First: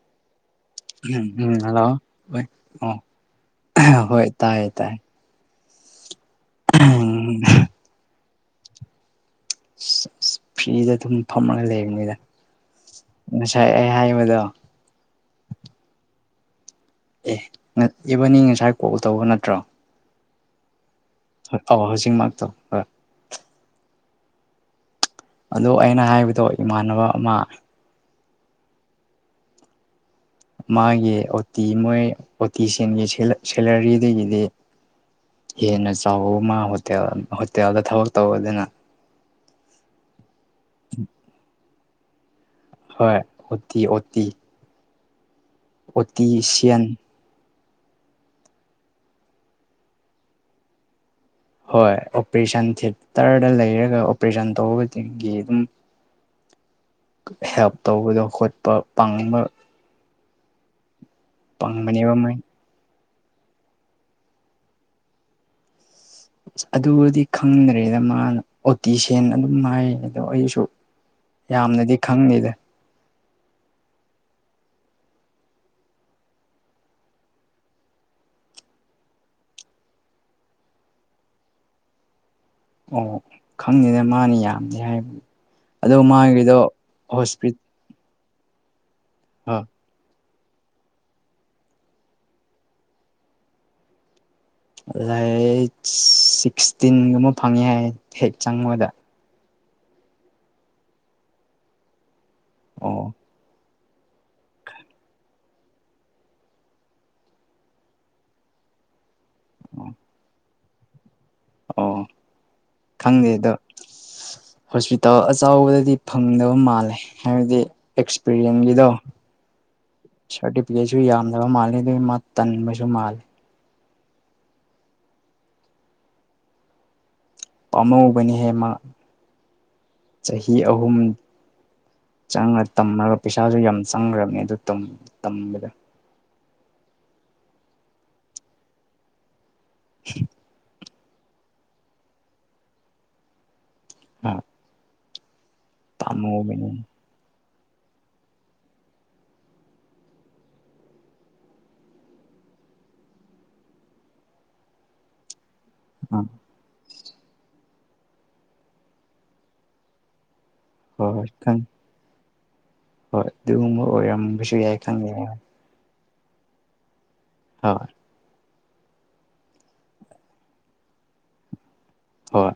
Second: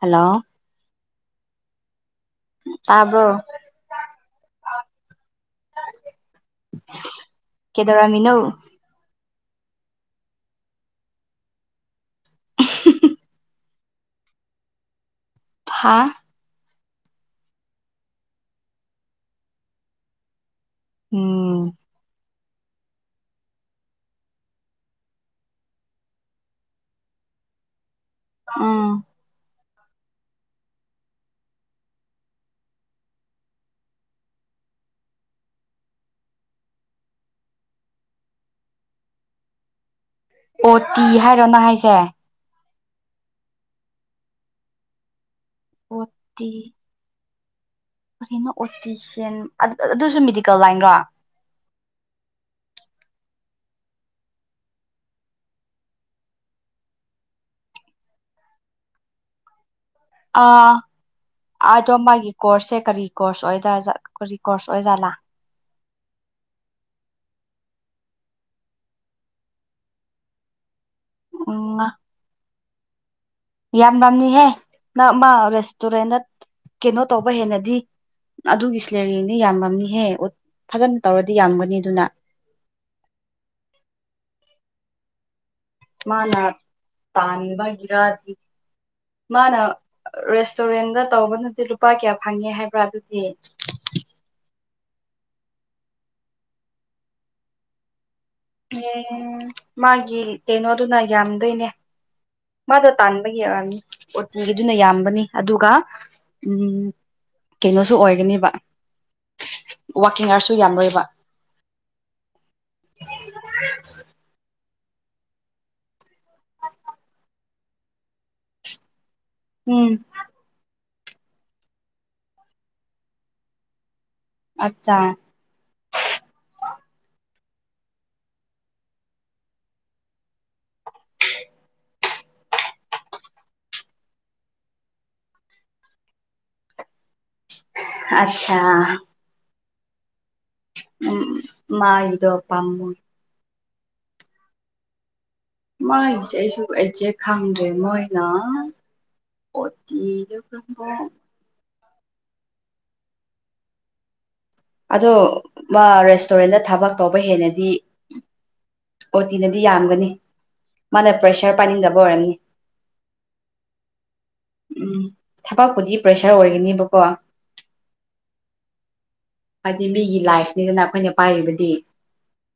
hello ꯝꯝ hello ꯇꯥꯕ꯭ꯔꯣ ꯍꯣꯏ ꯇꯥꯏꯌꯦ ꯇꯥꯏꯌꯦ ꯎꯝ ꯀꯦꯗꯧꯔꯝ ꯃꯤꯅ‌ꯣ ꯑꯁ ꯐ꯭ꯔꯤꯗ ꯑꯗꯨꯝ ꯐꯝꯃꯒ ꯂꯩꯕꯅꯤꯗ ꯉꯁꯥꯏ ꯑꯩ ꯍꯥꯏꯕꯗꯣ ꯍꯥꯥ ꯑꯦ ꯏꯕꯅꯤ ꯉꯁꯥꯏ ꯀꯣꯜ ꯇꯧꯕ ꯅꯠꯇ꯭ꯔꯣ ꯍꯣꯏ ꯎꯝ ꯇꯧꯔ‌ꯣ ꯍꯖꯤꯛ ꯃꯥꯡꯇꯣ ꯈꯔ ꯑꯗꯣ ꯑꯩꯅ ꯍꯥꯏꯕꯗꯣ ꯏꯃꯥꯟꯅꯕ ꯑꯃ ꯑꯥ ꯃꯥꯒꯤ ꯑꯣꯇꯤ ꯃꯣꯏ ꯑꯣꯇꯤꯒꯤ ꯁꯦꯂꯔꯤꯗꯒꯤꯗꯤ ꯍꯦꯟꯅ ꯆꯥꯎꯕ ꯑꯃ ꯍꯣꯇꯦꯜ ꯍꯣꯇꯦꯜꯗ ꯊꯕꯛ ꯇꯧꯕꯗꯅ ꯑꯣ ꯇꯤ ꯍꯥꯏꯔꯣ ꯅꯪ ꯍꯥꯏꯁꯦ ꯍꯣꯏ ꯑꯣꯇꯤ ꯑꯣꯇꯤ ꯑꯣ ꯑꯣꯇꯁꯤꯌꯥꯟ ꯑꯣꯇꯤꯁꯤꯟ ꯑꯗꯨꯁꯨ ꯃꯦꯗꯤꯀꯦꯜ ꯂꯥꯏꯟ꯭ꯔꯣ ꯍꯣꯏ ꯑꯣꯄꯔꯦꯁꯟ ꯊꯦꯇꯔꯗ ꯂꯩꯔꯒ ꯑꯣꯄꯔꯦꯁꯟ ꯇꯧꯕꯗꯒꯤ ꯑꯗꯨꯝ ꯍꯦꯜꯞ ꯇꯧꯕꯗꯣ ꯍꯣꯠꯄ ꯄꯥꯡꯕ ꯑꯗꯣ ꯄꯪꯕꯅꯦꯕ ꯃꯥꯒꯤ ꯃꯣꯏ ꯀꯣꯔꯁꯁꯦ ꯀꯔꯤ ꯀꯣꯔꯁ ꯑꯣꯏ ꯀꯔꯤ ꯀꯣꯔꯁ ꯑꯣꯏꯖꯥꯠꯂꯥ ꯑꯁ ꯑꯗꯨꯕꯨꯗꯤ ꯈꯪꯗ꯭ꯔꯦꯗ ꯃꯥꯅ ꯑꯣꯇꯤ ꯁꯦꯟ ꯑꯗꯨꯝ ꯍꯥꯏꯔꯒ ꯑꯗꯣ ꯑꯩꯁꯨ ꯎꯝ ꯌꯥꯝꯅꯗꯤ ꯈꯪꯇꯦꯗ ꯌꯥꯝ ꯌꯥꯝꯅꯤꯍꯦ ꯅꯪ ꯃꯥ ꯔꯦꯁꯇꯨꯔꯦꯟꯗ ꯀꯩꯅꯣ ꯇꯧꯕ ꯍꯦꯟꯅꯗꯤ ꯑꯗꯨꯒꯤ ꯁꯂꯦꯔꯤꯅꯗꯤ ꯌꯥꯝꯃꯝꯅꯤꯍꯦ ꯐꯖꯅ ꯇꯧꯔꯗꯤ ꯌꯥꯝꯒꯅꯤ ꯑꯗꯨꯅ ꯑꯣ ꯈꯪꯗꯦꯅ ꯃꯥꯅꯤ ꯌꯥꯝꯅꯤ ꯍꯥꯏꯕꯅꯤ ꯑꯗꯣ ꯃꯥꯒꯤꯗꯣ ꯍꯣꯁꯄꯤ ꯒꯤ ꯔꯥꯑꯗꯤ [inaudible] ꯃꯥꯅ ꯔꯦꯁꯇꯨꯔꯦꯟꯗ ꯇꯧꯕꯅꯗꯤ ꯂꯨꯄꯥ ꯀꯌꯥ ꯐꯪꯉꯦ ꯍꯥꯏꯕ꯭ꯔꯥ ꯑꯗꯨꯗꯤ ꯥꯏ ꯁꯤꯛꯁꯇꯤꯟꯒꯨꯝꯕ ꯐꯪꯉꯦ ꯍꯥꯏ ꯍꯦꯛ ꯆꯪꯕꯗ ꯎꯝ ꯃꯥꯒꯤ ꯀꯩꯅꯣꯗꯨꯅ ꯌꯥꯝꯗꯣꯏꯅꯦ ꯃꯥꯗꯣ ꯑꯣ ꯇꯥꯟꯕꯒꯤꯔꯅꯤ ꯑꯣꯇꯤꯒꯤꯗꯨꯅ ꯌꯥꯝꯕꯅꯤ ꯑꯗꯨꯒ ꯎꯝ ꯀꯩꯅꯣꯁꯨ ꯑꯣꯏꯒꯅꯦꯕ ꯋꯥꯀꯤꯡ ꯑꯥꯔꯁꯨ ꯌꯥꯝꯔꯣꯏꯕ ꯑꯣ ꯈꯪꯗꯦ ꯑꯗꯣ ꯍꯣꯁꯄꯤꯇꯥꯜ ꯑꯆꯥꯎꯕꯗꯗꯤ ꯐꯪꯗꯕ ꯃꯥꯜꯂꯦ ꯍꯥꯏꯕꯗꯤ ꯑꯦꯛꯁꯄꯤꯔꯤꯌꯦꯟꯁꯒꯤꯗꯣ ꯎꯝ ꯁꯇꯤ ꯄꯁꯨ ꯌꯥꯝꯗꯕ ꯃꯥꯜꯂ ꯑꯗꯨꯒꯤ ꯃꯥ ꯇꯟꯕꯁꯨ ꯃꯥꯜꯂꯦ ꯑꯆꯥ ꯄꯥꯝꯃꯧꯕꯅꯤꯍꯦ ꯃꯥ ꯆꯍꯤ ꯑꯍꯨꯝ ꯆꯪꯉ ꯇꯝꯃꯒ ꯄꯩꯁꯥꯁꯨ ꯌꯥꯝ ꯆꯪꯈ꯭ꯔꯕꯅꯤ ꯑꯗꯨ ꯇꯝꯕꯗ ꯑꯆꯥ [inaudible] ꯎꯝ ꯃꯥ ꯏꯗꯣ ꯑꯄꯥ ꯑꯃꯣ ꯑꯥ ꯃꯥꯥꯏꯁꯨ ꯑꯦꯖꯦ ꯈꯪꯗ꯭ꯔꯦ ꯃꯣꯏꯅ ꯑꯣꯠꯇꯤꯖꯕꯣ ꯑꯗꯣ ꯃꯥ ꯑ ꯔꯦꯁꯇꯨꯔꯦꯟꯗ ꯊꯕꯛ ꯐꯥꯎꯕ ꯍꯦꯟꯅꯗꯤ ꯑꯣ ꯇꯤꯅꯗꯤ ꯌꯥꯝꯒꯅꯤ ꯍꯣꯏ ꯃꯥꯅ ꯍꯣꯏ ꯄ꯭ꯔꯦꯁꯔ ꯈꯪ ꯄꯥꯏꯅꯤꯡꯗꯕ ꯍꯔꯅꯤ ꯍꯣꯏ ꯑꯗꯨꯒꯨꯝꯕ ꯑꯣꯏꯔꯝꯕꯁꯨ ꯌꯥꯏ ꯈꯪꯖ ꯑꯄꯥꯛꯄꯨꯗꯤ ꯄ꯭ꯔꯦꯁꯔ ꯑꯣꯏꯒꯅꯤꯕꯀꯣ ꯍꯣꯏ ꯍꯥꯏꯗꯤ ꯃꯤꯒꯤ ꯂꯥꯏꯐꯅꯤꯗꯅ ꯑꯩꯈꯣꯏꯅ ꯄꯥꯏꯔꯤꯕꯗꯤ ꯍꯣꯏ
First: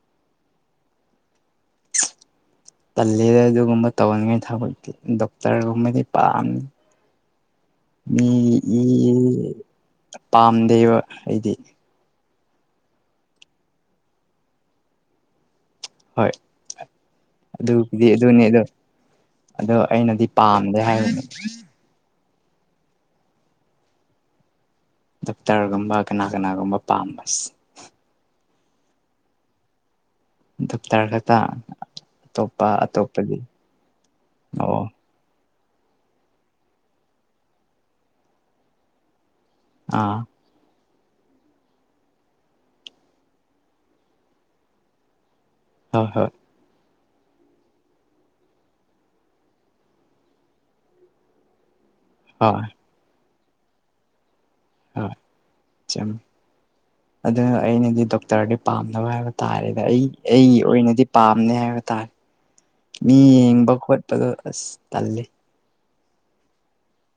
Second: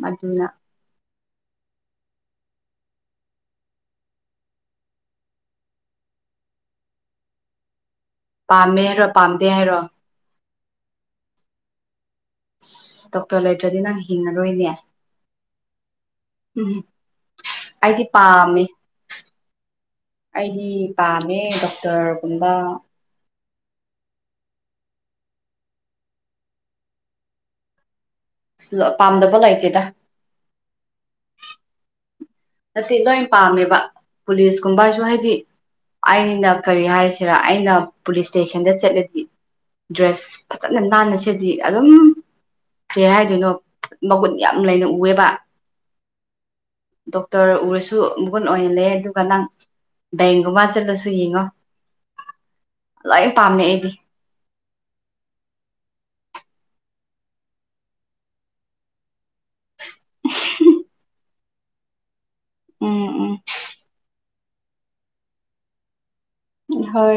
ꯃꯗꯨꯅ ꯇꯜꯂꯦꯗ ꯑꯗꯨꯒꯨꯝꯕ ꯇꯧꯍꯟꯉꯥꯏ ꯊꯕꯤ ꯗꯣꯛꯇꯔꯒꯨꯝꯕꯗꯤ ꯄꯥꯝꯃꯤ ꯃꯤ ꯄꯥꯝꯃꯦ ꯍꯥꯏꯔꯣ ꯄꯥꯝꯗꯦ ꯍꯥꯏꯔꯣ ꯄꯥꯝꯗꯦꯕ ꯑꯩꯗꯤ ꯗꯣꯛꯇꯔ ꯂꯩꯇ꯭ꯔꯗꯤ ꯅꯪ ꯍꯤꯡꯉꯔꯣꯏꯅꯦ ꯍꯣꯏ ꯎꯝ ꯑꯩꯗꯤ ꯑꯗꯨꯕꯨꯗꯤ ꯑꯗꯨꯅꯤ ꯑꯗꯣ ꯄꯥꯝꯃꯦ ꯑꯗꯣ ꯑꯩꯅꯗꯤ ꯑꯩꯗꯤ ꯄꯥꯝꯗꯦ ꯍꯥꯏꯕꯅꯤ ꯄꯥꯝꯃꯦ ꯗꯣꯛꯇꯔꯒꯨꯝꯕ ꯗꯣꯛꯇꯔꯒꯨꯝꯕ ꯀꯅꯥ ꯀꯅꯥꯒꯨꯝꯕ ꯄꯥꯝꯕꯁ ꯄꯥꯝꯗꯕ ꯂꯩꯇꯦꯗ ꯇꯞ ꯇꯔ ꯈꯛꯇ ꯑꯇꯣꯞ ꯅꯠꯇꯦ ꯂꯣꯏ ꯄꯥꯝꯃꯦꯕ ꯑꯣ ꯄꯨꯂꯤꯁꯀꯨꯝꯕꯁꯨ ꯍꯥꯏꯗꯤ ꯑꯩꯅ ꯀꯔꯤ ꯍꯥꯏꯁꯤꯔꯥ ꯑꯩꯅ ꯄꯨꯂꯤꯁ ꯏꯁꯇꯦꯁꯟꯗ ꯆꯠꯂꯗꯤ ꯑꯥ ꯗ꯭ꯔꯦꯁ ꯐꯖꯅ ꯅꯥꯟꯅꯁꯗꯤ ꯑꯗꯨꯝ ꯀꯩ ꯍꯥꯏꯗꯣꯏꯅꯣ ꯃꯒꯨꯟ ꯌꯥꯝ ꯂꯩꯅ ꯎꯑꯦꯕ ꯍꯣꯏ ꯍꯣꯏ ꯗꯣꯛꯇꯔ ꯎꯔꯁꯨ ꯃꯒꯨꯟ ꯑꯣꯏꯅ ꯂꯩ ꯑꯗꯨꯒ ꯅꯪ ꯦꯡꯒ ꯃꯥꯆꯜꯂꯁꯨ ꯌꯦꯡꯉꯣ ꯍꯣꯏ ꯂꯥꯏ ꯄꯥꯝꯃꯦ ꯑꯩꯗꯤ ꯍ ꯆ [inaudible] ꯑꯗꯨ ꯑꯩꯅꯗꯤ ꯗꯣꯛꯇꯔꯗꯤ ꯄꯥꯝꯅꯕ ꯍꯥꯏꯕ ꯇꯥꯔꯦꯗ ꯑꯩ ꯑꯩꯒꯤ ꯑꯣꯏꯅꯗꯤ ꯄꯥꯝꯅꯦ ꯍꯥꯏꯕ ꯇꯥꯔꯦ ꯎꯝ ꯃꯤ ꯎꯝ ꯌꯦꯡꯕ ꯈꯣꯠꯄꯗ ꯑꯁ ꯇꯜꯂꯤ ꯍꯣꯏ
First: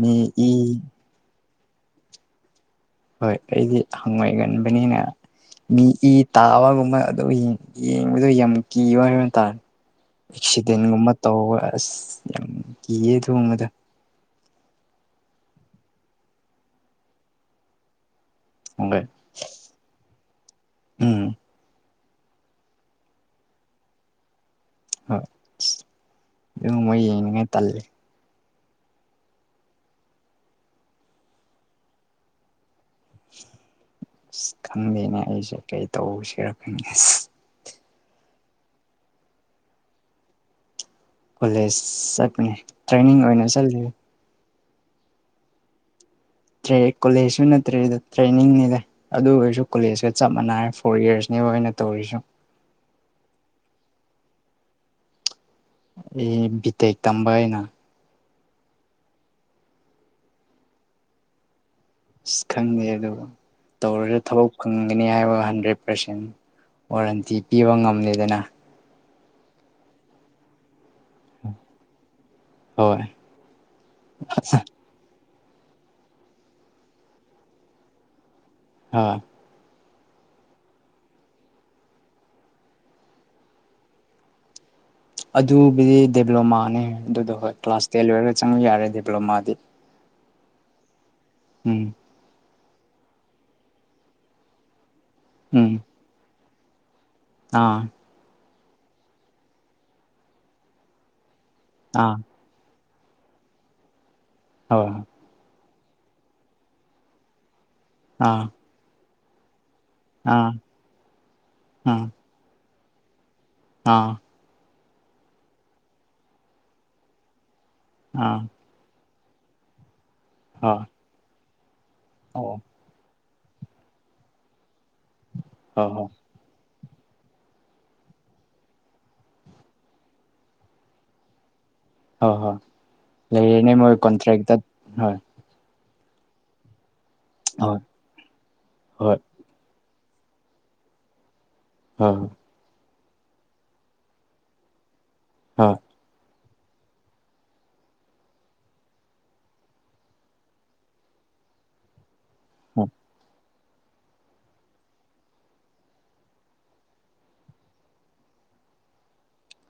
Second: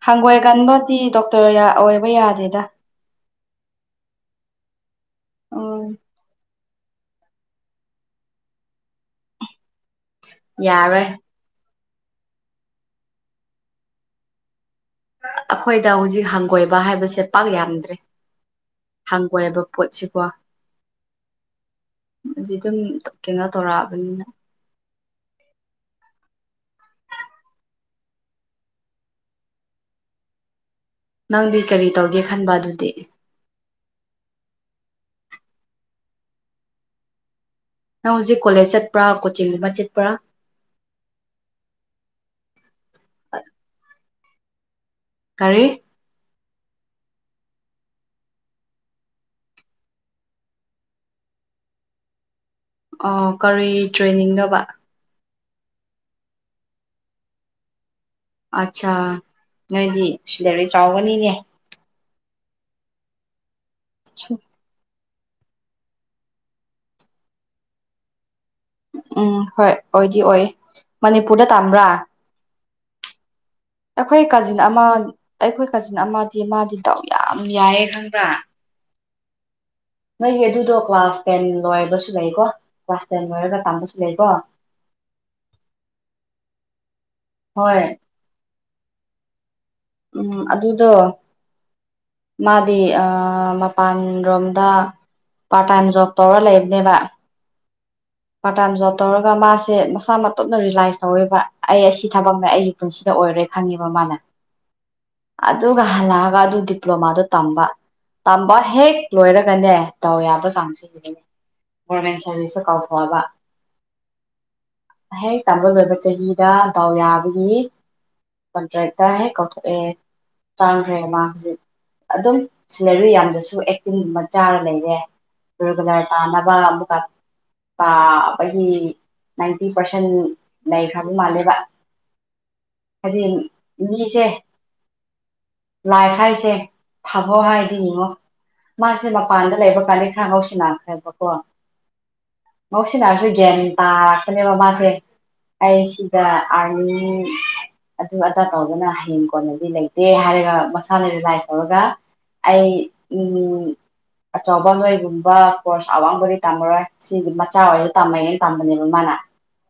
ꯃꯤ ꯍꯪꯒꯣꯏ ꯏ ꯀꯟꯕꯗꯤ ꯗꯣꯛꯇꯔ ꯑꯣꯏꯕ ꯌꯥꯗꯦꯗ ꯍꯣꯏ ꯑꯩꯗꯤ ꯍꯪꯑꯣꯣꯏꯒꯟꯕꯅꯤꯅ ꯃꯤ ꯎꯝ ꯏ ꯇꯥꯕꯒꯨꯝꯕ ꯑꯣ ꯌꯦꯡꯕꯗꯣ ꯌꯥꯝ ꯀꯤꯌ ꯍꯥꯏꯕ ꯇꯥꯔꯦ ꯌꯥꯔꯣꯏ ꯑꯦꯛꯁꯤꯗꯦꯟꯒꯨꯝꯕ ꯇꯧꯔ ꯑꯁ ꯌꯥꯝ ꯀꯤꯌꯦ ꯊꯣꯡꯕꯗ ꯑꯩꯈꯣꯏꯗ ꯍꯧꯖꯤꯛ ꯍꯪꯒꯣꯏꯕ ꯍꯥꯏꯕꯁꯦ ꯄꯥꯛ ꯌꯥꯝꯗ꯭ꯔꯦ ꯎ ꯍꯪ ꯀꯣꯏꯕ ꯄꯣꯠꯁꯤꯀꯣ ꯎꯝ ꯑꯗꯨ ꯑꯗꯨꯝ ꯀꯩꯅꯣ ꯇꯧꯔꯛꯑꯕꯅꯤꯅ ꯍꯣꯏ ꯑꯗꯨ ꯃꯣꯏ ꯌꯦꯡꯅꯤꯡꯉꯥꯏ ꯇꯜꯂꯦ ꯅꯪꯗꯤ ꯀꯔꯤ ꯇꯧꯒꯦ ꯈꯟꯕ ꯑꯗꯨꯗꯤ ꯑ ꯈꯟꯗꯦꯅꯦ ꯑꯩꯁꯦ ꯀꯩ ꯇꯧꯁꯤꯔꯛꯀꯅꯤ ꯅꯪ ꯍꯧꯖꯤꯛ ꯀꯣꯂꯦꯖ ꯆꯠꯄ꯭ꯔꯥ ꯀꯣꯆꯤꯡꯗꯨꯃ ꯆꯠꯄ꯭ꯔꯥ ꯀꯣꯂꯦꯖ ꯆꯠꯄꯅꯦ ꯇ꯭ꯔꯦꯅꯤꯡ ꯑꯣꯏꯅ ꯆꯠꯂ ꯀꯔꯤ ꯇ ꯀꯣꯂꯦꯖꯁꯨ ꯅꯠꯇ꯭ꯔꯦꯗ ꯇ꯭ꯔꯦꯅꯤꯡꯅꯤꯗ ꯑꯗꯨ ꯑꯣꯏꯔꯁꯨ ꯀꯣꯂꯦꯖꯀ ꯆꯞ ꯃꯥꯟꯅꯏꯦ ꯐꯣꯔ ꯏꯌꯥꯔꯁꯅꯤꯕ ꯑꯣꯏꯅ ꯇꯧꯔꯤꯁꯨ ꯑꯣ ꯀꯔꯤ ꯇ꯭ꯔꯦꯟꯅꯤꯡ ꯅꯣꯕꯥ ꯑꯦ ꯕꯤ ꯇꯦꯛ ꯇꯝꯕ ꯍꯥꯏꯅ ꯑꯠꯆꯥ ꯅꯣꯏꯗꯤ ꯁꯤꯂꯥꯔꯤ ꯆꯥꯎꯒꯅꯤꯅꯦ ꯑꯁ ꯈꯪꯗꯦ ꯑꯗꯨꯒ ꯇꯧꯔꯒ ꯊꯕꯛ ꯈꯪꯒꯅꯤ ꯍꯥꯏꯕ ꯍꯟꯗ꯭ꯔꯦꯠ ꯄꯥꯔꯁꯦꯟ ꯋꯥꯔꯟꯇꯤ ꯄꯤꯕ ꯉꯝꯗꯦꯗꯅ ꯎꯝ ꯍꯣꯏ ꯑꯣꯏꯗꯤ ꯑꯣꯏ ꯃꯅꯤꯄꯨꯔꯗ ꯇꯝꯕ꯭ꯔꯥ ꯍꯣꯏ ꯑꯩꯈꯣꯏ ꯀꯥꯖꯤꯟ ꯑꯃ ꯑꯩꯈꯣꯏ ꯀꯥꯖꯤꯟ ꯑꯃꯗꯤ ꯃꯥꯗꯤ ꯇꯎ ꯌꯥꯝ ꯌꯥꯏꯌꯦ ꯈꯪꯕ꯭ꯔꯥ ꯍꯥ [inaudible] ꯅꯣꯏꯒꯤ ꯑꯗꯨꯗꯣ ꯀ꯭ꯂꯥꯁ ꯇꯦꯟ ꯂꯣꯏꯔꯕꯁꯨ ꯂꯩꯀꯣ ꯀ꯭ꯂꯥꯁ ꯇꯦꯟ ꯂꯣꯏꯔꯒ ꯇꯥꯟꯕꯁꯨ ꯂꯩꯀꯣ ꯑꯗꯨꯕꯨꯗꯤ ꯗꯗꯤꯕ꯭ꯂꯣꯃꯥꯅꯦ ꯑꯗꯨꯗꯣ ꯍꯣꯏ ꯀ꯭ꯂꯥꯁ ꯇꯦꯟ ꯂꯣꯏꯔꯒ ꯆꯪꯕ ꯌꯥꯔꯦ ꯗꯤꯕ꯭ꯂꯣꯃꯥꯗꯤ ꯎꯝ ꯑꯗꯨꯗꯣ ꯎꯝ ꯃꯥꯗꯤ ꯃꯄꯥꯟ ꯔꯣꯝꯗ ꯄꯥꯔꯠ ꯎꯝ ꯇꯥꯏꯝ ꯖꯣꯕ ꯇꯧꯔ ꯂꯩꯕꯅꯦꯕ ꯑꯥ ꯄꯥꯔꯠ ꯇꯥꯏꯝ ꯖꯣꯕ ꯇꯧꯔꯒ ꯃꯥꯁꯦ ꯃꯁꯥ ꯃꯇꯨꯞꯅ ꯔꯤꯂꯥꯏꯁ ꯇꯧꯋꯦꯕ ꯑꯩ ꯑꯁꯤ ꯑꯥ ꯊꯕꯛꯅꯦ ꯑꯩ ꯄꯨꯟꯁꯤꯗ ꯑꯣꯏꯔꯦ ꯈꯪꯉꯦꯕ ꯃꯥꯅꯦ ꯍ ꯑꯗꯨꯒ ꯍꯜꯂꯛꯑꯒ ꯑꯗꯨ ꯗꯤꯄ꯭ꯂꯣꯃꯥꯗꯣ ꯇꯝꯕ ꯑꯥ ꯇꯝꯕ ꯍꯦꯛ ꯂꯣꯏꯔꯒꯅꯦ ꯇꯧ ꯑꯥ ꯌꯥꯕ ꯆꯥꯡꯁꯤꯅꯤ ꯒꯣꯔꯃꯦꯟ ꯁꯥꯔꯚꯤꯁꯁꯨ ꯀꯥꯎꯊꯣꯛꯑꯕ ꯑꯥ ꯍꯦꯛ ꯇꯝꯕ ꯂꯣꯏꯕ ꯆꯍꯤꯗ ꯗꯥꯎ ꯌꯥꯕꯒꯤ ꯑꯥ ꯀꯣꯟꯇ꯭ꯔꯦꯛꯇ ꯍꯦꯛ ꯀꯧꯊꯣꯛꯑꯦ ꯍꯣꯏ ꯆꯥꯡꯈ꯭ꯔꯦ ꯃꯥ ꯍꯧꯖꯤꯛ ꯑꯗꯨꯝ ꯑꯣ ꯍꯣꯏ ꯁꯤꯂꯔꯨ ꯌꯥꯝꯗꯁꯨ ꯑꯦꯛꯇꯤꯡ ꯑꯃ ꯆꯥꯔ ꯂꯩꯔꯦ ꯍꯣꯏ ꯔꯤꯒꯨꯂꯔ ꯇꯥꯅꯕ ꯑꯃ ꯇꯥꯕꯒꯤ ꯅꯥꯏꯟꯇꯤ ꯄꯥꯔꯁꯦꯟ ꯂꯩꯈ꯭ꯔꯕ ꯃꯥꯜꯂꯦꯕ ꯍꯣꯏ ꯍꯣꯏ ꯍꯥꯏꯗꯤ ꯂꯩꯔꯦꯅꯦ ꯃꯣꯏ ꯀꯣꯟꯇ꯭ꯔꯦꯛꯇ ꯍꯣꯏ ꯂꯥꯏ ꯍꯥꯏ ꯍꯥꯏꯁꯦ ꯊꯕꯣ ꯍꯣꯏ ꯍꯥꯏꯗꯤ ꯌꯦꯉꯣ ꯃꯥꯁꯦ ꯍꯣꯏ ꯃꯄꯥꯟꯗ ꯂꯩꯕ ꯀꯥꯟꯗ ꯈꯔ ꯍꯧꯥꯎꯁꯤꯅꯥꯈ꯭ꯔꯦꯕꯀꯣ ꯍ ꯉꯧꯁꯤꯟꯅꯔꯁꯨ ꯒ꯭ꯌꯥꯟ ꯇꯥꯔꯛꯄꯅꯦꯕ ꯃꯥꯁꯦ ꯍꯣꯏ ꯑꯩ ꯑ ꯑꯗꯨ ꯑꯗꯥ ꯇꯧꯗꯨꯅ ꯍꯌꯦꯡ ꯀꯣꯟꯅꯗꯤ ꯂꯩꯇꯦ ꯍꯥꯏꯔꯒ ꯃꯁꯥꯅ ꯔꯤꯂꯥꯏꯁ ꯇꯧꯔꯒ ꯑꯩ ꯍꯣꯏ ꯎꯝ ꯑꯆꯧꯕ ꯅꯣꯏꯒꯨꯝꯕ ꯀꯣꯔꯁ ꯑꯋꯥꯡꯕꯗꯤ ꯇꯝꯃꯔꯣꯏ ꯁꯤꯒꯨꯝꯕ [inaudible] ꯃꯆꯥꯋꯥꯣ ꯇꯝꯃꯦꯩꯅꯅ ꯇꯝꯕꯅꯦꯕ ꯃꯥꯅ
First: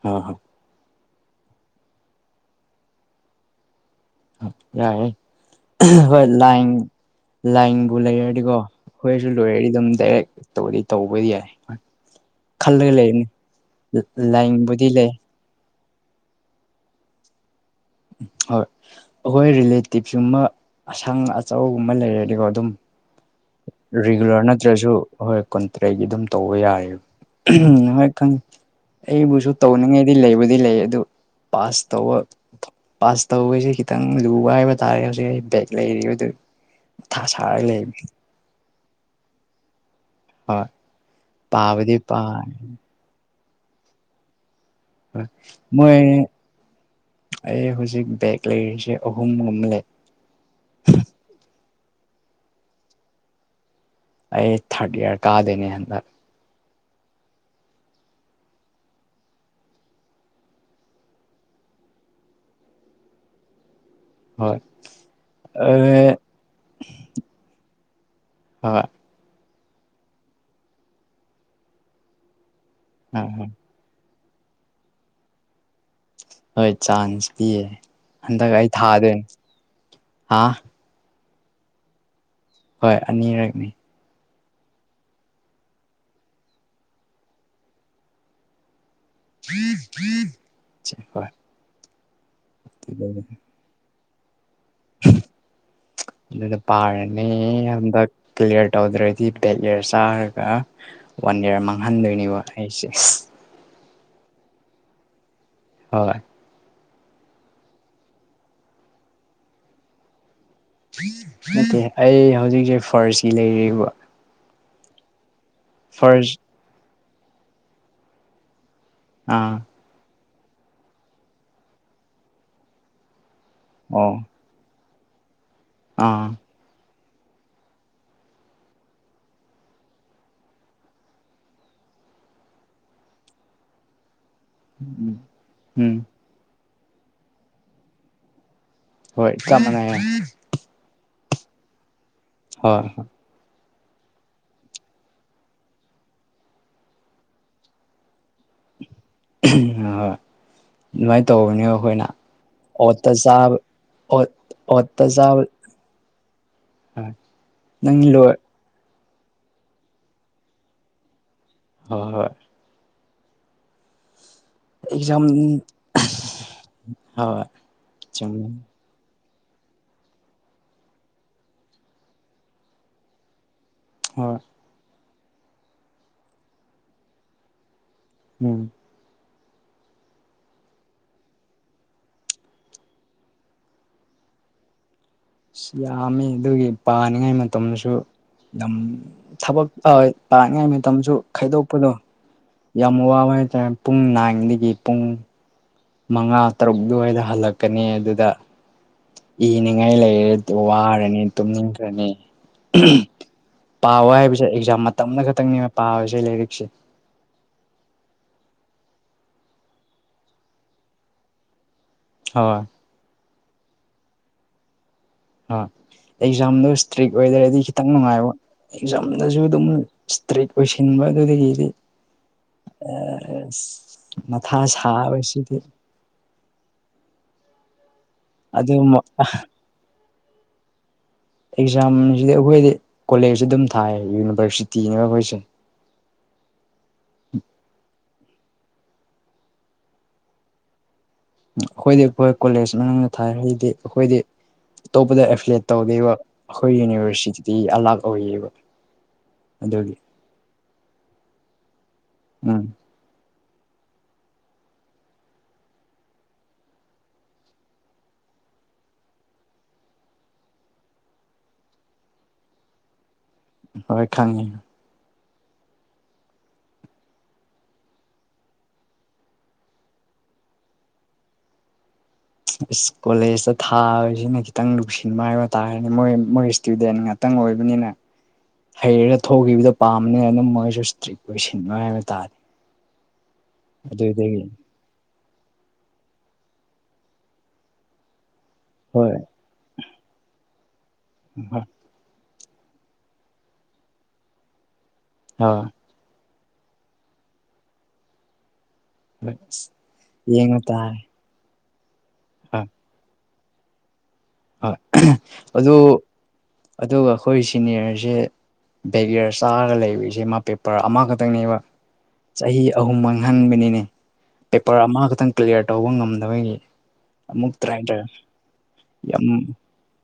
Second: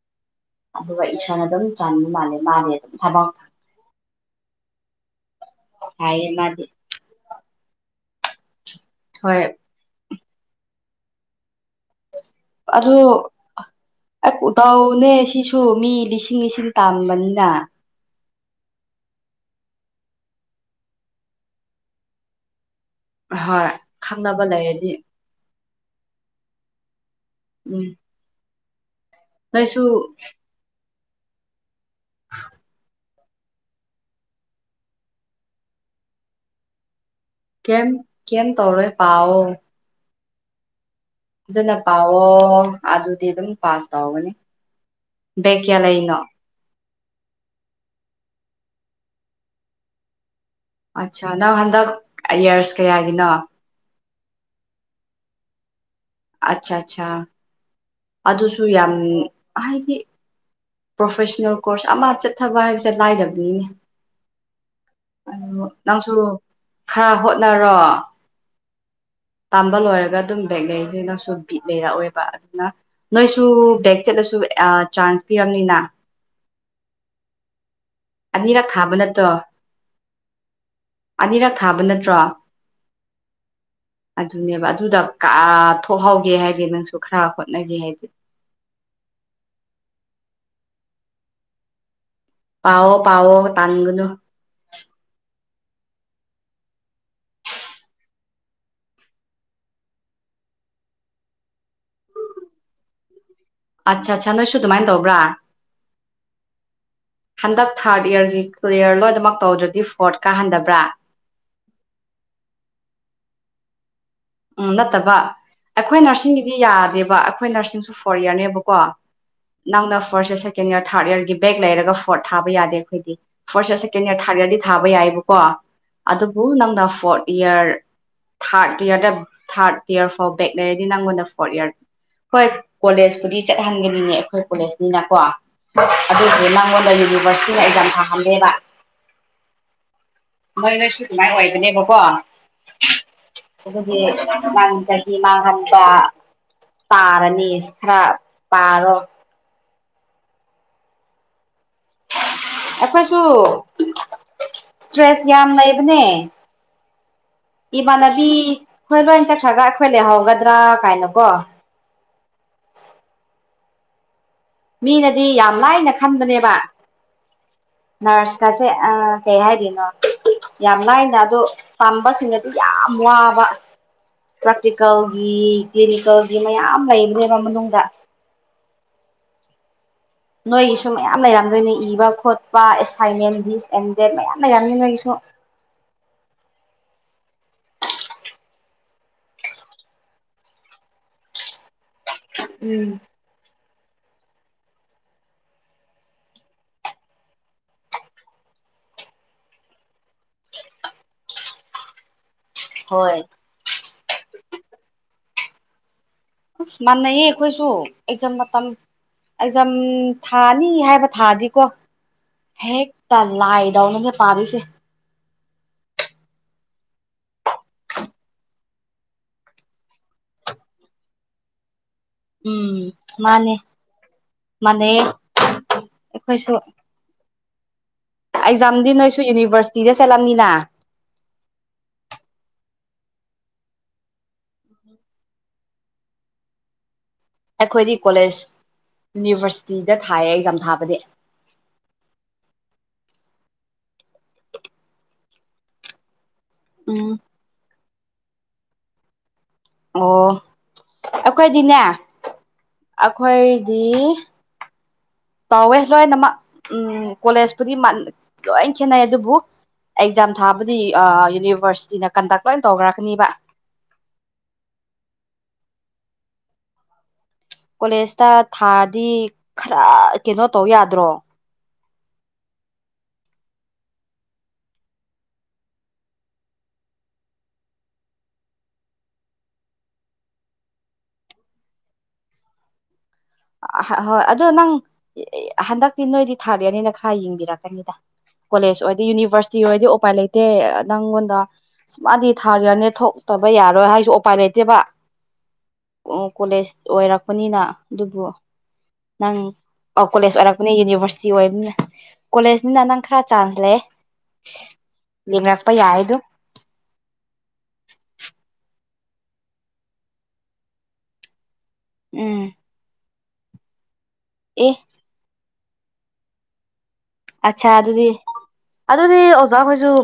ꯍꯣꯢ ꯍꯣꯢ ꯑꯗꯨꯒ ꯏꯁꯣꯔꯅ ꯑꯗꯨꯝ ꯆꯟꯕ ꯃꯥꯜꯂꯦ ꯃꯥꯅꯦ ꯑꯗꯨꯝ ꯊꯕꯛ ꯌꯥꯔꯦ ꯍꯣꯏ ꯍꯥꯏꯌꯦ ꯂꯥꯏ ꯃꯥꯗꯤ ꯂꯥꯏꯕꯨ ꯂꯩꯔꯗꯤꯀꯣ ꯈꯣꯏꯁꯨ ꯍꯣꯏ ꯂꯣꯏꯔꯗꯤ ꯑꯗꯨꯝ ꯗꯥꯏꯔꯦꯛ ꯇꯧꯗꯤ ꯇꯧꯕꯗꯤ ꯌꯥꯏ ꯈꯜꯂꯒ ꯂꯩꯕꯅꯤ ꯑꯗꯨ ꯂꯥꯏꯟꯕꯨꯗꯤ ꯂꯩ ꯗꯥꯎꯅꯦ ꯁꯤꯁꯨ ꯁꯨ ꯃꯤ ꯂꯤꯁꯤꯡ ꯂꯤꯁꯤꯡ ꯇꯝꯕꯅꯤꯅ ꯎꯝ ꯍꯣꯏ ꯑꯩꯈꯣꯏ ꯔꯤꯂꯦꯇꯤꯞ ꯁꯤꯒꯨꯝꯕ ꯑꯁꯪ ꯑꯆꯧꯕꯒꯨꯝꯕ ꯂꯩꯔꯗꯤꯀꯣ ꯑꯗꯨꯝ ꯍꯣꯏ ꯔꯤꯒꯨꯂꯔ ꯈꯪꯅꯕ ꯅꯠꯇ꯭ꯔꯁꯨ ꯂꯩꯔꯗꯤ ꯍꯣꯏ ꯀꯨꯟꯇꯔꯦꯠꯒꯤ ꯑꯗꯨꯝ ꯇꯧꯕ ꯌꯥꯏ ꯎꯝ ꯍꯣꯢ ꯈꯪꯗꯦ ꯑꯩꯕꯨꯁꯨ ꯅꯣꯏꯁꯨ ꯇꯧꯅꯤꯡꯉꯥꯏꯗꯤ ꯂꯩꯕꯨꯗꯤ ꯂꯩ ꯑꯗꯨ ꯄꯥꯁ ꯇꯧꯕ ꯄꯥꯁ ꯇꯧꯕꯁꯦ ꯈꯤꯇꯪ ꯂꯨꯕ ꯍꯥꯏꯕ ꯇꯥꯔꯦ ꯍꯧꯖꯤꯛ ꯑꯩ ꯕꯦꯛ ꯂꯩꯔꯤꯕꯗꯨ ꯀꯦꯝ ꯀꯦꯝ ꯇꯧꯔꯣꯏ ꯄꯥꯎ ꯍꯣꯏ ꯐꯖꯅ ꯄꯥꯕꯗꯤ ꯄꯥ ꯄꯥꯎꯑꯣ ꯑꯗꯨꯗꯤ ꯑꯗꯨꯝ ꯄꯥꯁ ꯇꯧꯒꯅꯤ ꯍ ꯕꯦꯛ ꯀꯌꯥ ꯃꯣꯏ ꯂꯩꯅꯣ ꯑꯩ ꯍꯧꯖꯤꯛ ꯕꯦꯦꯛ ꯂꯩꯔꯤꯁꯦ ꯑꯍꯨꯝꯒꯨꯝ ꯂꯩ ꯑꯠꯆꯥ ꯅꯪ ꯍꯟꯗꯛ ꯏꯌꯥꯔꯁ ꯀꯌꯥꯒꯤꯅꯣ ꯑꯩ ꯊꯥꯔꯠ ꯏꯌꯥꯔ ꯀꯥꯗꯨꯢꯅꯦ ꯍꯟꯗꯛ ꯑꯆꯥ ꯑꯆꯥ ꯑꯗꯨꯁꯨ ꯌꯥꯝ ꯍꯥꯏꯗꯤ ꯄ꯭ꯔꯣꯐꯦꯁꯅꯦꯜ ꯀꯣꯔꯁ ꯑꯃ ꯆꯠꯊꯕ ꯍꯥꯏꯕꯁꯦ ꯂꯥꯏꯗꯕꯅꯤꯅꯦ ꯍꯣꯏ ꯑ ꯍꯣꯏ ꯅꯪꯁꯨ ꯈꯔ ꯍꯣꯠꯅꯔꯣ ꯍꯣꯏ ꯇꯥꯝꯕ ꯂꯣꯏꯔꯒ ꯑꯗꯨꯝ ꯕꯦꯦꯛꯅꯦꯁꯤꯅꯁꯨ ꯕꯤꯠ ꯂꯩꯔꯛꯑꯣꯏꯕ ꯑꯗꯨꯅ ꯅꯣꯏꯁꯨ ꯍꯣꯏ ꯕꯦꯛ ꯆꯠꯂꯁꯨ ꯆꯥꯟꯁ ꯄꯤꯔꯝꯅꯤꯅ ꯍꯣꯏ ꯆꯥꯟꯁ ꯄꯤꯌꯦ ꯍꯟꯗꯛ ꯑꯅꯤꯔꯛ ꯑꯩ ꯊꯥꯕ ꯊꯥꯗꯣꯏꯅꯦ ꯅꯠꯇ꯭ꯔꯣ ꯍꯥ ꯑꯅꯤꯔꯛ ꯊꯥꯕ ꯅꯠꯇ꯭ꯔꯣ ꯍꯣꯏ ꯑꯅꯤꯔꯛꯅꯤ ꯑꯗꯨꯅꯦꯕ ꯑꯗꯨꯗ ꯀꯥ ꯊꯣꯛꯍꯧꯒꯦ ꯍꯥꯏꯗꯤ ꯅꯪꯁꯨ ꯈꯔ ꯍꯣꯠꯅꯒꯦ ꯍꯥꯏꯗꯤ [inaudible] ꯄꯥꯎꯋꯣ ꯄꯥꯎꯋꯣ ꯇꯥꯡꯒꯅꯣ ꯑꯗꯨꯅ ꯄꯥꯔꯅꯦ ꯍꯥꯟꯗꯥꯛ ꯄ꯭ꯂꯦꯌꯔ ꯇꯧꯗ꯭ꯔꯗꯤ ꯕꯦꯠꯂꯔ ꯆꯥꯔꯒ ꯋꯥꯟ ꯏꯌꯥꯔ ꯃꯥꯡꯍꯟꯗꯣꯏꯅꯦꯕ ꯑꯩꯁꯦ ꯑꯠꯆꯥ ꯑꯠꯆꯥ ꯅꯣꯏꯁꯨ ꯑꯗꯨꯃꯥꯏꯅ ꯇꯧꯕ꯭ꯔꯥ ꯍꯣꯏ ꯍꯟꯗꯛ ꯊꯥꯔꯠ ꯏꯌꯥꯔꯒꯤ ꯏꯌꯔ ꯂꯣꯏꯅꯃꯛ ꯇꯧꯗ꯭ꯔꯗꯤ ꯐꯣꯔꯠ ꯀꯥꯍꯟꯗꯕ꯭ꯔꯥ ꯅꯠꯇꯦ ꯑꯩ ꯍꯧꯖꯤꯛꯁꯦ ꯐꯔꯁꯤ ꯂꯩꯔꯤꯕ ꯎꯝ ꯅꯠꯇꯕ ꯑꯩꯈꯣꯏ ꯐꯥꯔꯁ ꯅꯔꯁꯤꯡꯒꯤꯗꯤ ꯌꯥꯗꯦꯕ ꯑꯩꯈꯣꯏ ꯅꯔꯁꯤꯡꯁꯨ ꯐꯣꯔꯌꯔꯅꯦꯕꯀꯣ ꯑꯥ ꯅꯪꯅ ꯐꯔꯁ ꯌꯔꯦꯀꯦꯟ ꯌꯔ ꯊꯥꯔꯠ ꯏꯌꯔꯒꯤ ꯕꯦꯛ ꯂꯩꯔꯒ ꯐꯣꯔꯠ ꯊꯕ ꯌꯥꯗꯦ ꯑꯩꯈꯣꯏꯗꯤ ꯑꯣ ꯐꯔꯁꯔꯦꯀꯦꯟ ꯏꯌꯔ ꯊꯥꯔꯠ ꯌꯔꯗꯤ ꯊꯥꯕ ꯌꯥꯏꯕꯀꯣ ꯑꯥ ꯑꯗꯨꯕꯨ ꯅꯪꯅ ꯐꯣꯔꯠ ꯏꯌꯥꯔ ꯊꯥꯔꯠ ꯏꯌꯥꯔꯗ ꯊꯥꯔꯗ ꯏꯌꯥꯔ ꯐꯥꯎ ꯕꯦꯛ ꯂꯩꯔꯗꯤ ꯅꯪꯉꯣꯟꯗ ꯐꯣꯔꯠ ꯏꯔ ꯍꯣꯏ ꯀꯣꯂꯦꯖꯄꯨꯗꯤ ꯆꯠꯍꯟꯒꯅꯤꯉ ꯑꯩꯈꯣꯏ ꯀꯣꯂꯦꯖꯅꯤꯅꯀꯣ ꯎꯝ ꯑꯗꯨꯁꯨ ꯅꯪꯉꯣꯟꯗ ꯌꯨꯅꯤꯚꯔꯁꯤꯇꯤꯅ ꯑꯦꯛꯖꯥꯝ ꯊꯥꯍꯟꯂꯦꯕ ꯍꯣꯏ ꯆꯞ ꯃꯥꯟꯅꯩ ꯅꯣꯏ ꯅꯣꯏꯁꯨ ꯑꯗꯨꯃꯥꯏꯅ ꯑꯣꯏꯕꯅꯦꯕꯀꯣ ꯍꯣꯏ ꯍꯣꯏ ꯃꯥꯡ ꯆ ꯃꯥ ꯍꯜꯄꯥ [inaudible] ꯇꯥꯔꯅꯤ ꯈꯔ ꯄꯥꯔꯣ ꯑ ꯍꯣꯏ ꯑꯗꯨꯃꯥꯏꯅ ꯇꯧꯕꯅꯦꯕ ꯑꯩꯈꯣꯏꯅ ꯑꯣꯠꯇ ꯑꯩꯈꯣꯏꯁꯨ ꯁꯥꯕ ꯑꯣ ꯑꯣꯠꯇ ꯏꯁꯇ꯭ꯔꯦꯁ ꯁꯥꯕ ꯌꯥꯝ ꯂꯩꯕꯅꯦ ꯍ ꯅꯪ ꯂꯣꯏ ꯍꯣꯏ ꯂꯣꯏ ꯆꯠꯈ꯭ꯔꯒ ꯑꯩꯈꯣꯏ ꯂꯩꯍꯧꯒꯗ꯭ꯔꯥ ꯀꯥꯏꯅ ꯀꯣ ꯍꯣꯏ ꯍꯣꯏ ꯑꯦꯛꯖꯥꯝ ꯃꯤꯅꯗꯤ ꯌꯥꯝ ꯂꯥꯏꯅ ꯈꯟꯕꯅꯦꯕ ꯍꯣꯏ ꯆꯨꯝꯃꯤ ꯅꯔꯁꯀꯁꯦ ꯑ ꯁꯦ ꯍꯥꯏꯗꯅꯣ ꯌꯥꯝ ꯂꯥꯏꯅ ꯑꯗꯣ ꯇꯥꯝꯕꯁꯤꯡꯅꯗꯤ ꯌꯥꯝ ꯋꯥꯕ ꯍꯣꯏ ꯄꯔꯇꯤꯀꯜꯒꯤ ꯀ꯭ꯂꯤꯅꯤꯀꯦꯜꯒꯤ ꯃꯌꯥꯝ ꯂꯩꯕꯅꯦꯕ ꯃꯅꯨꯡꯗ ꯎꯝ ꯅꯣꯏꯒꯤꯁꯨ ꯃꯌꯥꯝ ꯂꯩꯔꯝꯗꯣꯏꯅꯦ ꯏꯕ ꯈꯣꯠꯄ ꯑꯦꯁꯥꯏꯟꯃꯦꯟ ꯗꯤꯁ ꯑꯦꯟ ꯗꯦꯠ ꯃꯌꯥꯝ ꯂꯩꯔꯝꯅꯤ ꯅꯣꯏꯒꯤꯁꯨ ꯑꯁ ꯌꯥꯝꯃꯤ ꯑꯗꯨꯒꯤ ꯄꯥꯅꯤꯡꯉꯥꯏ ꯃꯇꯝꯗꯁꯨ ꯑꯗꯨ ꯊꯕꯛ ꯄꯥꯅꯤꯉꯥꯏ ꯃꯇꯝꯁꯨ ꯈꯥꯏꯗꯣꯛꯄꯗꯣ ꯎꯝ ꯌꯥꯝ ꯋꯥꯕꯦ ꯍꯥꯏꯇꯥꯔꯦ ꯄꯨꯡ ꯅꯥꯏꯗꯒꯤ ꯄꯨꯡ ꯃꯉꯥ ꯇꯔꯨꯛ ꯑꯗꯨꯋꯥꯏꯗ ꯍꯜꯂꯛꯀꯅꯤ ꯑꯗꯨꯗ ꯏꯅꯤꯡꯉꯥꯏ ꯂꯩꯔꯦ ꯋꯥꯔꯅꯤ ꯇꯨꯝꯅꯤꯡꯈ꯭ꯔꯅꯤ ꯍꯣꯏ ꯄꯥꯕ ꯍꯥꯏꯕꯁꯦ ꯑꯦꯛꯖꯥꯝ ꯃꯇꯝ ꯑꯃ ꯈꯛꯇꯪꯅꯤ ꯄꯥꯁꯦ ꯂꯩꯔꯤꯛ ꯑꯁ ꯃꯥꯟꯅꯩꯌꯦ ꯑꯩꯈꯣꯏꯁꯨ ꯑꯦꯛꯖꯥꯝ ꯃꯇꯝ ꯑꯦꯛꯖꯥꯝ ꯊꯥꯅꯤ ꯍꯥꯏꯕ ꯊꯥꯗꯤꯀꯣ ꯍ ꯍꯦꯛꯇ ꯂꯥꯏꯗꯦ ꯄꯥꯕꯤꯁꯦ ꯑꯦꯛꯖꯥꯝꯗꯣ ꯏꯁꯇ꯭ꯔꯤꯛ ꯑꯣꯏꯗꯔꯗꯤ ꯈꯤꯇꯪ ꯅꯨꯡꯉꯥꯏꯕ ꯑꯦꯛꯖꯥꯝꯗꯁꯨ ꯑꯗꯨꯝ ꯏꯁꯇ꯭ꯔꯤꯛ ꯑꯣꯏꯁꯤꯟꯕ ꯑꯗꯨꯗꯒꯤꯗꯤ ꯎꯝ ꯑ ꯃꯥꯅꯦ ꯃꯊꯥ ꯃꯥꯟꯅꯩꯌꯦ ꯁꯥꯕꯁꯤꯗꯤ ꯑꯩꯈꯣꯏꯁꯨ ꯑꯗꯨ ꯑꯦꯛꯖꯥꯝꯗꯤ ꯅꯣꯏꯁꯨ ꯌꯨꯅꯤꯚꯔꯁꯤꯇꯤꯗ ꯆꯠꯂꯝꯅꯤꯅ ꯑꯦꯛꯖꯥꯝꯁꯤꯗꯤ ꯑꯩꯈꯣꯏꯗꯤ ꯀꯣꯂꯦꯖ ꯑꯗꯨꯝ ꯊꯥꯏ ꯌꯨꯅꯤꯚꯔꯁꯤꯇꯤꯅ ꯑꯩꯈꯣꯏꯁꯦ ꯑꯩꯈꯣꯏꯗꯤ ꯀꯣꯂꯦꯖ ꯌꯨꯅꯤꯚꯔꯁꯤꯇꯤꯗ ꯊꯥꯏꯌꯦ ꯑꯦꯛꯖꯥꯝ ꯊꯥꯕꯗꯤ ꯑꯩꯈꯣꯏꯗꯤ ꯍꯈꯣꯏ ꯀꯣꯂꯦꯖ ꯃꯅꯨꯡꯗ ꯊꯥꯏꯔꯗꯤ ꯑꯩꯈꯣꯏꯗꯤ ꯑꯇꯣꯞꯄꯗ ꯑꯦꯐ꯭ꯂꯦꯠ ꯇꯧꯗꯕ ꯑꯩꯈꯣꯏ ꯎꯝ ꯌꯨꯅꯤꯚꯔꯁꯤꯇꯤꯗꯤ ꯑꯂꯥꯛ ꯑꯣꯏꯌꯦꯕ ꯑꯗꯨꯒꯤ ꯑꯣ ꯑꯩꯈꯣꯏꯗꯤꯅꯦ ꯎꯝ ꯑꯩꯈꯣꯏꯗꯤ ꯇꯧꯋꯦ ꯂꯣꯏꯅꯃꯛ ꯎꯝ ꯀꯣꯂꯦꯖꯄꯨꯗꯤ ꯂꯣꯏ ꯈꯦꯠꯅꯩ ꯑꯗꯨꯕꯨ ꯑꯦꯛꯖꯥꯝ ꯊꯥꯕꯨꯗꯤ ꯌꯨꯅꯤꯚꯔꯁꯤꯇꯤꯅ ꯀꯟꯗꯛ ꯂꯣꯏ ꯇꯧꯈ꯭ꯔꯛꯀꯅꯤꯕ ꯍꯣꯏ ꯈꯪꯉꯦ ꯀꯣꯂꯦꯖꯇ ꯊꯥꯔꯗꯤ ꯈꯔ ꯀꯩꯅꯣ ꯇꯧ ꯌꯥꯗ꯭ꯔꯣ ꯀꯣꯂꯦꯖꯇ ꯊꯥꯁꯤꯅ ꯈꯤꯇꯪ ꯅꯨꯡꯁꯤꯟꯕ ꯍꯥꯏꯕ ꯇꯥꯔꯅꯦ ꯃꯣꯏ ꯃꯣꯏ ꯏꯁꯇꯨꯗꯦꯟ ꯉꯥꯛꯇ ꯈꯤꯇꯪ ꯑꯣꯏꯕꯅꯤꯅ ꯍꯩꯔꯒ ꯊꯣꯛꯈꯤꯕꯗꯣ ꯄꯥꯝꯕꯅꯤꯅ ꯑꯗꯨꯝ ꯃꯣꯏꯁꯨ ꯏꯁꯇ꯭ꯔꯤꯛ ꯑꯣꯏꯁꯤꯟꯂꯣꯏ ꯍꯥꯏꯕ ꯇꯥꯔꯦ ꯍꯣꯏ ꯑꯗꯨꯗꯒꯤ ꯑꯗꯣ ꯅꯪ ꯍꯟꯗꯛꯇꯤ ꯅꯣꯏꯗꯤ ꯊꯥꯔꯠꯔꯅꯤꯅ ꯈꯔ ꯌꯦꯡꯕꯤꯔꯛꯀꯅꯤꯗ ꯀꯣꯂꯦꯖ ꯑꯣꯏꯔꯗꯤ ꯍꯣꯏ ꯌꯨꯅꯤꯚꯔꯁꯤꯇꯤ ꯑꯣꯏꯔꯗꯤ ꯎꯄꯥꯏ ꯂꯩꯇꯦ ꯅꯪꯉꯣꯟꯗ ꯍꯣꯏ ꯁꯃꯗꯤ ꯊꯥꯔꯤꯔꯅꯦ ꯊꯣꯛꯇꯕ ꯌꯥꯔꯣꯏ ꯍꯥꯏꯁꯨ ꯎꯄꯥꯏ ꯂꯩꯇꯦꯕ ꯑ ꯀꯣꯂꯦꯖ ꯑꯣꯏꯔꯛꯄꯅꯤꯅ ꯑꯗꯨꯕꯨ ꯍꯣꯏ ꯅꯪ ꯀꯣꯂꯦꯖ ꯌꯦꯡꯕ ꯑꯣꯏꯔꯛꯄꯅꯦ ꯇꯥꯔꯦ ꯌꯨꯅꯤꯚꯔꯁꯤ ꯁꯤ ꯑꯣꯏꯝꯅ ꯍꯣꯏ ꯀꯣꯂꯦꯖꯅꯤꯅ ꯅꯪ ꯈꯔ ꯆꯥꯟꯁ ꯂꯩ ꯍꯣꯏ ꯑꯗꯨ ꯑꯗꯨꯒ ꯑꯩꯈꯣꯏ ꯁꯤꯅꯤꯌꯔꯁꯦ ꯕꯦꯒꯌꯔ ꯆꯥꯔꯒ ꯂꯩꯕꯔꯤꯁꯦ ꯃꯥ ꯄꯦꯄꯔ ꯑꯃꯈꯛꯇꯪꯅꯦꯕ ꯎꯝ ꯆꯍꯤ ꯑꯍꯨꯝ ꯃꯥꯡꯍꯟꯕꯅꯤꯅꯦ ꯑꯦ ꯄꯦꯄꯔ ꯑꯃꯈꯛꯇꯪ ꯀ꯭ꯂꯤꯌꯥꯔ ꯇꯧꯕ ꯉꯝꯗꯕꯒꯤ ꯑꯠꯆꯥ ꯑꯃꯨꯛꯇꯔꯥꯏꯇꯥꯔꯦ ꯑꯗꯨꯗꯤ ꯑꯗꯨꯗꯤ ꯑꯣꯖꯥ ꯀꯣꯏꯁꯨ ꯐ